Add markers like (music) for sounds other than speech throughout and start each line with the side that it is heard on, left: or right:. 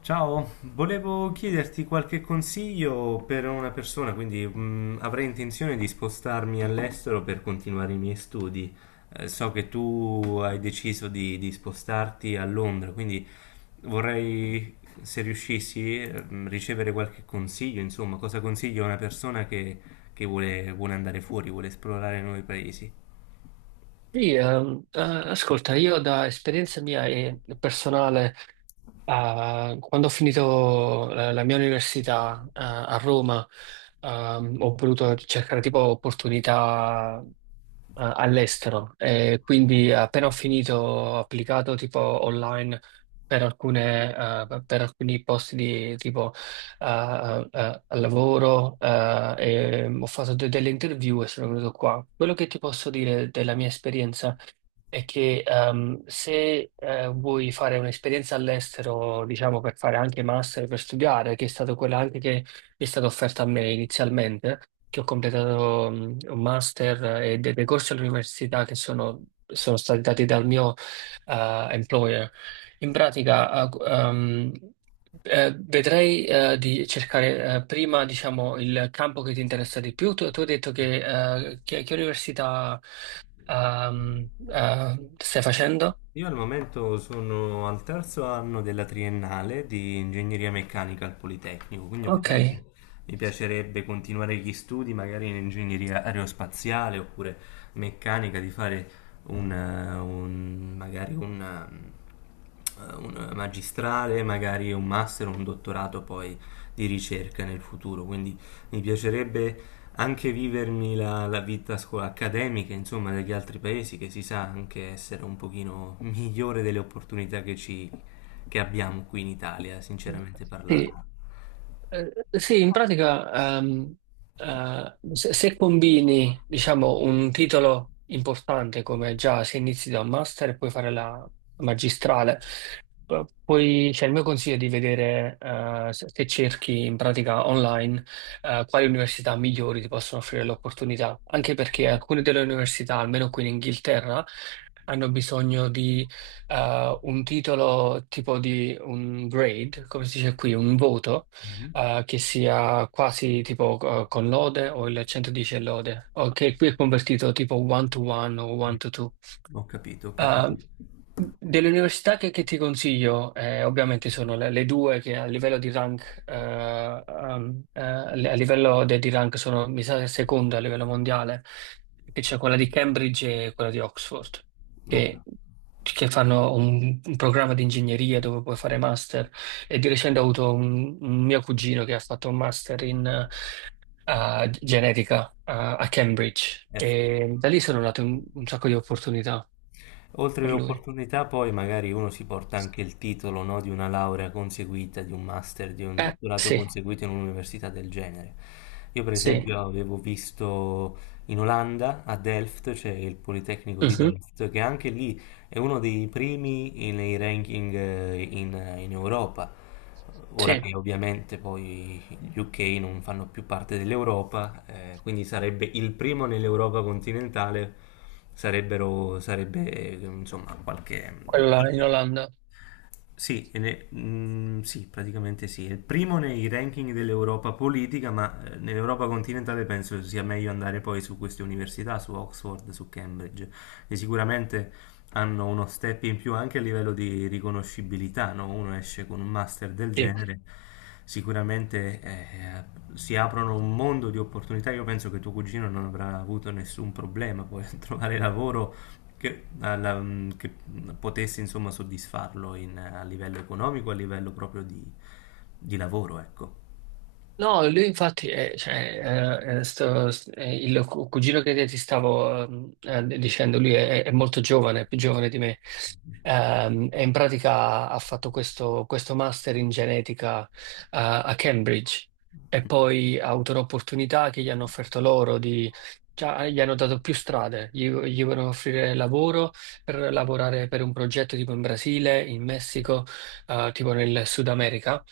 left: Ciao, volevo chiederti qualche consiglio per una persona, quindi avrei intenzione di spostarmi all'estero per continuare i miei studi. So che tu hai deciso di spostarti a Londra, quindi vorrei, se riuscissi, ricevere qualche consiglio, insomma, cosa consiglio a una persona che vuole andare fuori, vuole esplorare nuovi paesi.
right: Sì, ascolta, io da esperienza mia e personale, quando ho finito la mia università, a Roma, ho voluto cercare tipo opportunità all'estero e quindi appena ho finito ho applicato tipo online per alcuni posti di tipo al lavoro, e ho fatto delle interview e sono venuto qua. Quello che ti posso dire della mia esperienza è che se vuoi fare un'esperienza all'estero, diciamo per fare anche master, per studiare, che è stata quella anche che è stata offerta a me inizialmente, che ho completato un master, e dei corsi all'università che sono stati dati dal mio employer. In pratica, vedrei di cercare, prima, diciamo, il campo che ti interessa di più. Tu hai detto che università stai facendo?
left: Io al momento sono al terzo anno della triennale di ingegneria meccanica al Politecnico, quindi
right: Ok.
left: ovviamente mi piacerebbe continuare gli studi magari in ingegneria aerospaziale oppure meccanica, di fare un, magari un magistrale, magari un master, un dottorato poi di ricerca nel futuro, quindi mi piacerebbe anche vivermi la vita accademica, insomma, degli altri paesi, che si sa anche essere un pochino migliore delle opportunità che abbiamo qui in Italia, sinceramente
right: Sì.
left: parlando.
right: Eh, sì, in pratica, se combini, diciamo, un titolo importante come già se inizi da un master e puoi fare la magistrale, poi c'è il mio consiglio è di vedere, se cerchi in pratica online, quali università migliori ti possono offrire l'opportunità, anche perché alcune delle università, almeno qui in Inghilterra, hanno bisogno di un titolo tipo di un grade, come si dice qui, un voto
left: Mhm.
right: che sia quasi tipo con lode o il 110 e lode, o che qui è convertito tipo one to one o one to two.
left: Ho capito, ho
right: Ah,
left: capito.
right: delle università che ti consiglio, ovviamente sono le due che a livello di rank, a livello di rank sono, mi sa, seconda a livello mondiale, che c'è quella di Cambridge e quella di Oxford,
left: Ho
right: che,
left: cap-
right: che fanno un programma di ingegneria dove puoi fare master. E di recente ho avuto un mio cugino che ha fatto un master in genetica, a Cambridge.
left: eh,
right: E da lì sono nate un sacco di opportunità
left: Oltre
right: per lui.
left: l'opportunità, poi magari uno si porta anche il titolo, no, di una laurea conseguita, di un master, di un dottorato
right: Sì,
left: conseguito in un'università del genere. Io, per
right: sì,
left: esempio, avevo visto in Olanda, a Delft, c'è il Politecnico di
right: mhm,
left: Delft, che anche lì è uno dei primi nei ranking in Europa. Ora
right: sì,
left: che ovviamente poi gli UK non fanno più parte dell'Europa, quindi sarebbe il primo nell'Europa continentale, sarebbero, sarebbe insomma qualche,
right: quella in
left: qualche-
right: Olanda,
left: sì, sì, praticamente sì. È il primo nei ranking dell'Europa politica, ma nell'Europa continentale penso sia meglio andare poi su queste università, su Oxford, su Cambridge, che sicuramente hanno uno step in più anche a livello di riconoscibilità, no? Uno esce con un master del
right: sì.
left: genere, sicuramente si aprono un mondo di opportunità. Io penso che tuo cugino non avrà avuto nessun problema poi a trovare lavoro che, che potesse insomma soddisfarlo a livello economico, a livello proprio di lavoro, ecco.
right: No, lui infatti è, cioè, il cugino che ti stavo dicendo, lui è molto giovane, è più giovane di me, E in pratica ha fatto questo master in genetica, a Cambridge e poi ha avuto un'opportunità che gli hanno offerto loro di, cioè, gli hanno dato più strade, gli vogliono offrire lavoro per lavorare per un progetto tipo in Brasile, in Messico, tipo nel Sud America.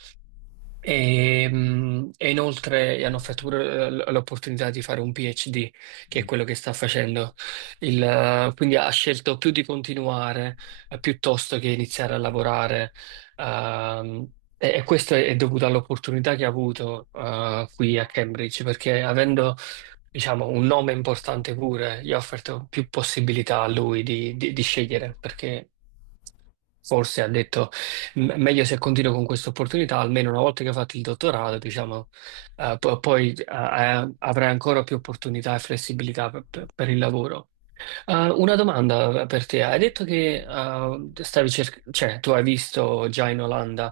right: E inoltre gli hanno offerto pure l'opportunità di fare un PhD, che è quello che sta facendo. Quindi ha scelto più di continuare, piuttosto che iniziare a lavorare. ehm, e questo è dovuto all'opportunità che ha avuto qui a Cambridge, perché avendo, diciamo, un nome importante pure, gli ha offerto più possibilità a lui di di scegliere, perché forse ha detto. Meglio se continuo con questa opportunità, almeno una volta che ho fatto il dottorato, diciamo, po- poi avrai ancora più opportunità e flessibilità per il lavoro. Una domanda, per te. Hai detto che cioè, tu hai visto già in Olanda,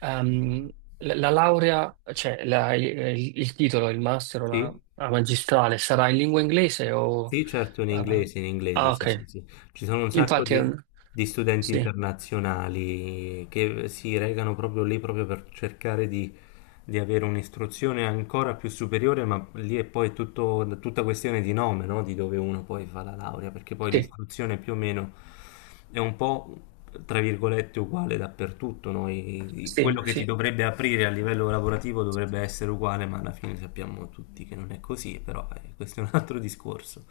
right: ehm, la laurea, cioè il titolo, il master o la,
left: Sì,
right: la magistrale sarà in lingua inglese o.
left: sì, certo,
right: eh,
left: in inglese, sì, sì,
right: ok.
left: sì. Ci sono un sacco
right: Infatti,
left: di studenti
right: sì,
left: internazionali che si recano proprio lì proprio per cercare di avere un'istruzione ancora più superiore, ma lì è poi tutto, tutta questione di nome, no? Di dove uno poi fa la laurea, perché poi
right: sì,
left: l'istruzione più o meno è un po', tra virgolette, uguale dappertutto, no?
right: sì,
left: Quello che ti
right: sì.
left: dovrebbe aprire a livello lavorativo dovrebbe essere uguale, ma alla fine sappiamo tutti che non è così, però questo è un altro discorso.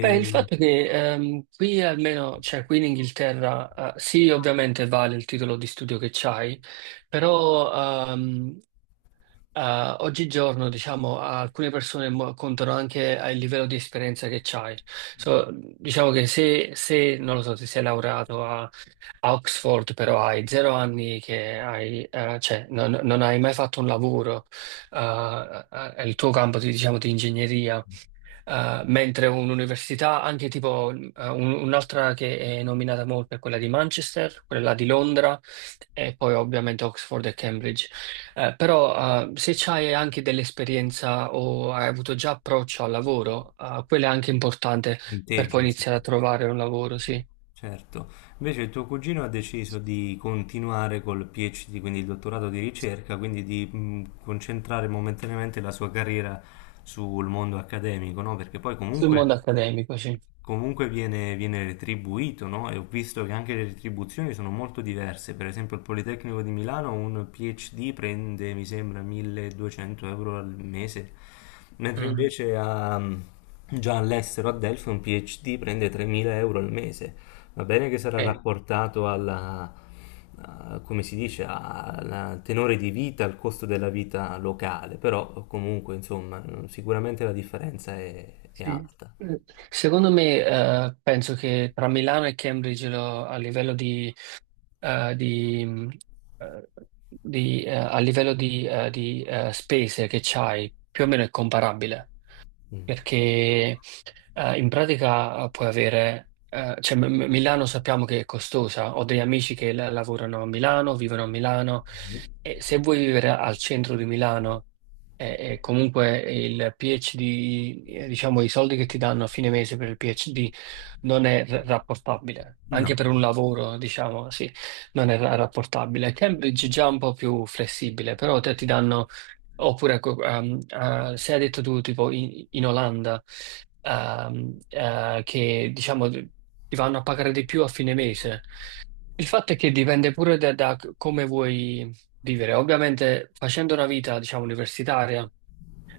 right: Beh, il fatto è che qui almeno, cioè qui in Inghilterra, sì, ovviamente vale il titolo di studio che c'hai, però oggigiorno, diciamo, alcune persone contano anche al livello di esperienza che c'hai. So, diciamo che se, se, non lo so, se sei laureato a Oxford, però hai zero anni che hai, cioè, non hai mai fatto un lavoro, il tuo campo, diciamo, di ingegneria, mentre un'università, anche tipo un'altra che è nominata molto è quella di Manchester, quella di Londra e poi ovviamente Oxford e Cambridge. Però se c'hai anche dell'esperienza o hai avuto già approccio al lavoro, quello è anche importante per poi
left: Punteggio, sì.
right: iniziare a trovare un lavoro, sì.
left: Certo, invece il tuo cugino ha deciso di continuare col PhD, quindi il dottorato di ricerca, quindi di concentrare momentaneamente la sua carriera sul mondo accademico, no? Perché poi
right: Sul mondo
left: comunque,
right: accademico, sì.
left: comunque viene retribuito, no? E ho visto che anche le retribuzioni sono molto diverse. Per esempio, il Politecnico di Milano un PhD prende, mi sembra, 1.200 euro al mese, mentre
right: Mm,
left: invece già all'estero a Delphi un PhD prende 3.000 euro al mese. Va bene che sarà
right: sì,
left: rapportato alla, come si dice, al tenore di vita, al costo della vita locale, però comunque, insomma, sicuramente la differenza è
right: sì.
left: alta.
right: Secondo me, penso che tra Milano e Cambridge a livello di eh, di, eh, a livello di spese che c'hai, più o meno è comparabile
left: Mm.
right: perché in pratica puoi avere, cioè Milano sappiamo che è costosa, ho degli amici che lavorano a Milano, vivono a Milano e se vuoi vivere al centro di Milano e comunque il PhD, diciamo i soldi che ti danno a fine mese per il PhD non è rapportabile, anche per
left: No,
right: un lavoro, diciamo, sì, non è rapportabile. Cambridge è già un po' più flessibile, però te ti danno. Oppure, ecco, se hai detto tu, tipo in Olanda, che diciamo ti vanno a pagare di più a fine mese. Il fatto è che dipende pure da come vuoi vivere. Ovviamente, facendo una vita, diciamo, universitaria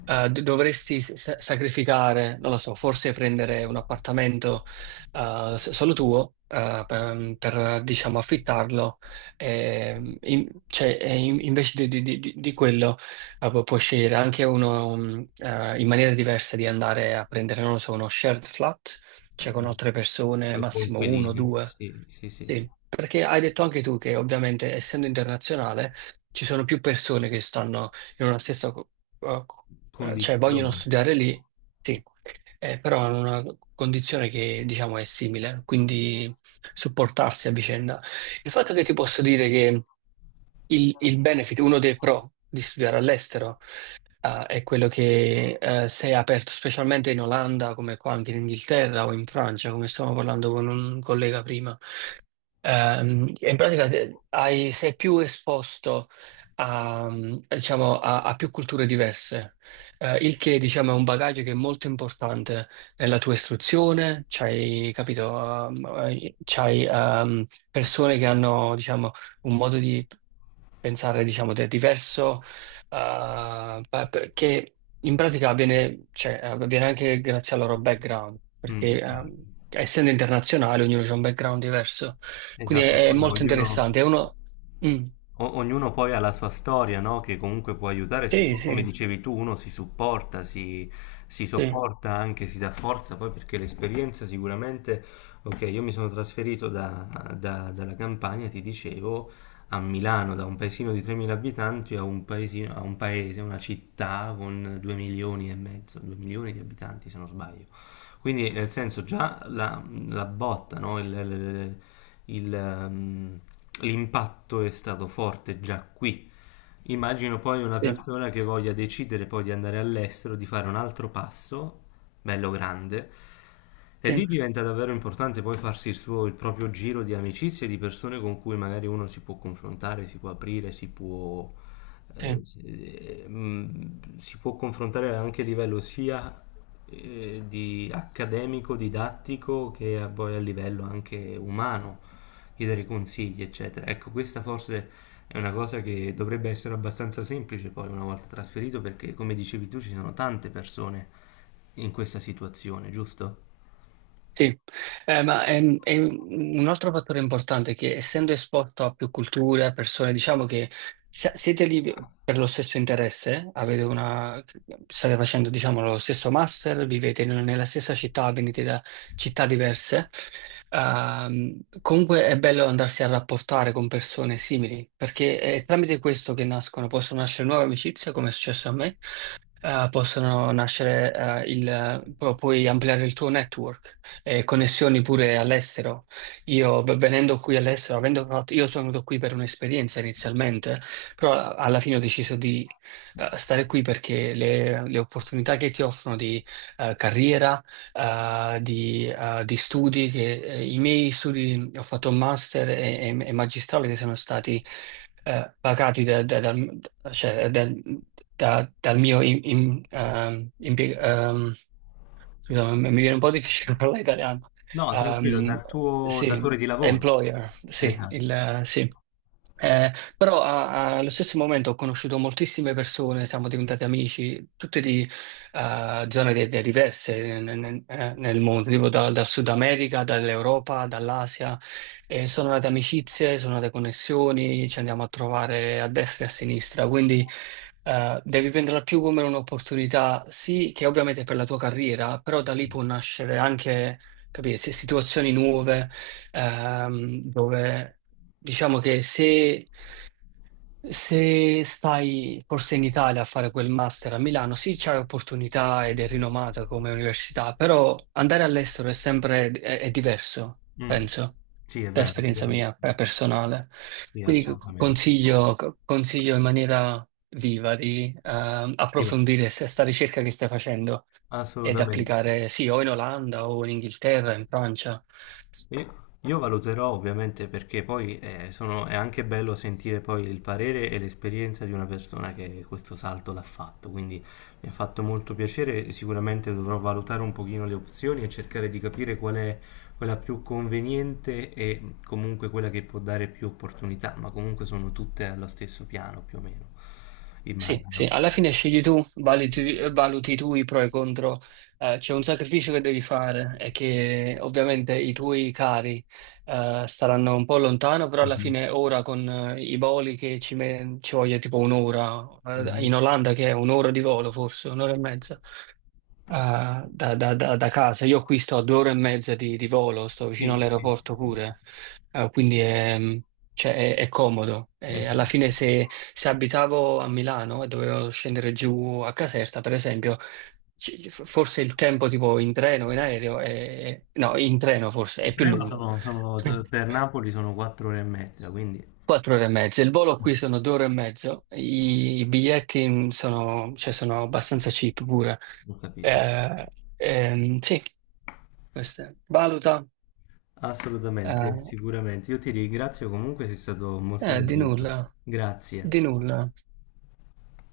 right: eh, dovresti sacrificare, non lo so, forse prendere un appartamento, solo tuo per, diciamo, affittarlo, e, invece di quello puoi scegliere anche uno, in maniera diversa di andare a prendere, non lo so, uno shared flat, cioè con altre persone, massimo uno,
left: Coinquilini,
right: due.
left: sì, sì, sì,
right: Sì, perché hai detto anche tu che ovviamente essendo internazionale ci sono più persone che stanno in una stessa. Cioè vogliono
left: condizioni.
right: studiare lì, sì, però hanno una condizione che diciamo è simile, quindi supportarsi a vicenda. Il fatto che ti posso dire che il benefit, uno dei pro di studiare all'estero, è quello che se è aperto specialmente in Olanda, come qua anche in Inghilterra o in Francia, come stavamo parlando con un collega prima. In pratica sei più esposto diciamo, a più culture diverse, il che diciamo, è un bagaglio che è molto importante nella tua istruzione, c'hai, capito, c'hai persone che hanno diciamo, un modo di pensare diciamo, diverso. Ah, beh, perché in pratica avviene, cioè, avviene anche grazie al loro background,
left: Mm,
right: perché
left: certo.
right: essendo internazionale ognuno ha un background diverso, quindi
left: Esatto, e
right: è
left: poi
right: molto
left: ognuno,
right: interessante. È uno. Mm,
left: Ognuno poi ha la sua storia, no? Che comunque può aiutare,
right: sì,
left: come
right: sì,
left: dicevi tu, uno si supporta, si
right: sì,
left: sopporta anche, si dà forza, poi perché l'esperienza sicuramente, ok, io mi sono trasferito dalla Campania, ti dicevo, a Milano, da un paesino di 3.000 abitanti a un paesino, a un paese, una città con 2 milioni e mezzo, 2 milioni di abitanti se non sbaglio. Quindi nel senso già la, la botta, no? Il, ehm, l'impatto è stato forte già qui. Immagino poi una
right: sì,
left: persona che voglia decidere poi di andare all'estero, di fare un altro passo, bello grande, e lì
right: sì,
left: diventa davvero importante poi farsi il suo, il proprio giro di amicizie, di persone con cui magari uno si può confrontare, si può aprire, si può, eh,
right: sì.
left: si, si può confrontare anche a livello sia di accademico, didattico, poi a livello anche umano, chiedere consigli, eccetera. Ecco, questa forse è una cosa che dovrebbe essere abbastanza semplice poi una volta trasferito, perché come dicevi tu ci sono tante persone in questa situazione, giusto?
right: Sì, ma è un altro fattore importante è che essendo esposto a più culture, a persone, diciamo che siete lì per lo stesso interesse, avete una, state facendo, diciamo, lo stesso master, vivete nella stessa città, venite da città diverse, comunque è bello andarsi a rapportare con persone simili, perché è tramite questo che nascono, possono nascere nuove amicizie, come è successo a me, possono nascere, il, pu- puoi ampliare il tuo network e connessioni pure all'estero. Io venendo qui all'estero, avendo fatto, io sono venuto qui per un'esperienza inizialmente, però alla fine ho deciso di stare qui perché le opportunità che ti offrono di carriera di studi che i miei studi, ho fatto un master e magistrale che sono stati pagati da- da- dal, cioè, da- da- dal mio Scusa, ma mi viene un po' difficile (laughs) parlare italiano.
left: No, tranquillo,
right: Ehm,
left: dal tuo
right: sì,
left: datore di lavoro.
right: employer, sì,
left: Esatto.
right: il, sì. Eh, però allo stesso momento ho conosciuto moltissime persone, siamo diventati amici, tutte di zone diverse nel mondo, tipo dal Sud America, dall'Europa, dall'Asia. E sono nate amicizie, sono nate connessioni, ci andiamo a trovare a destra e a sinistra. Quindi devi prenderla più come un'opportunità, sì, che ovviamente è per la tua carriera, però da lì può nascere anche, capire, se situazioni nuove, dove diciamo che se stai forse in Italia a fare quel master a Milano, sì, c'è opportunità ed è rinomata come università, però andare all'estero è sempre è diverso,
left: Mm.
right: penso,
left: Sì, è
right: da
left: vero, è
right: esperienza mia
left: verissimo.
right: personale.
left: Sì,
right: Quindi
left: assolutamente.
right: consiglio in maniera viva di
left: Sì,
right: approfondire questa ricerca che stai facendo ed
left: assolutamente.
right: applicare, sì, o in Olanda o in Inghilterra, in Francia.
left: Io valuterò ovviamente perché poi è anche bello sentire poi il parere e l'esperienza di una persona che questo salto l'ha fatto, quindi mi ha fatto molto piacere, sicuramente dovrò valutare un pochino le opzioni e cercare di capire qual è quella più conveniente e comunque quella che può dare più opportunità, ma comunque sono tutte allo stesso piano più o meno,
right: Sì, sì,
left: immagino.
right: alla fine scegli tu, valuti tu i pro e i contro. C'è un sacrificio che devi fare e che ovviamente i tuoi cari, staranno un po' lontano, però alla
left: Mhm,
right: fine ora con, i voli che ci voglia tipo un'ora,
left: mhm.
right: in Olanda che è un'ora di volo forse, un'ora e mezza, Ah, da casa. Io qui sto a 2 ore e mezza di volo, sto vicino
left: Sì, sì,
right: all'aeroporto
left: sì, sì.
right: pure, Ah, quindi è, cioè, è comodo. E alla
left: Esatto.
right: fine se abitavo a Milano e dovevo scendere giù a Caserta, per esempio, forse il tempo tipo in treno, in aereo, no, in treno forse
left: In
right: è più
left: treno
right: lungo.
left: sono,
right: (laughs)
left: per Napoli sono 4 ore e mezza, quindi
right: 4 ore e mezza. Il volo qui sono 2 ore e mezzo. I biglietti sono, cioè, sono abbastanza cheap pure.
left: ho capito.
right: Eh, sì. Questa valuta.
left: Assolutamente,
right: eh,
left: sicuramente. Io ti ringrazio comunque, sei stato molto
right: eh, di
left: d'aiuto.
right: nulla, di
left: Grazie.
right: nulla.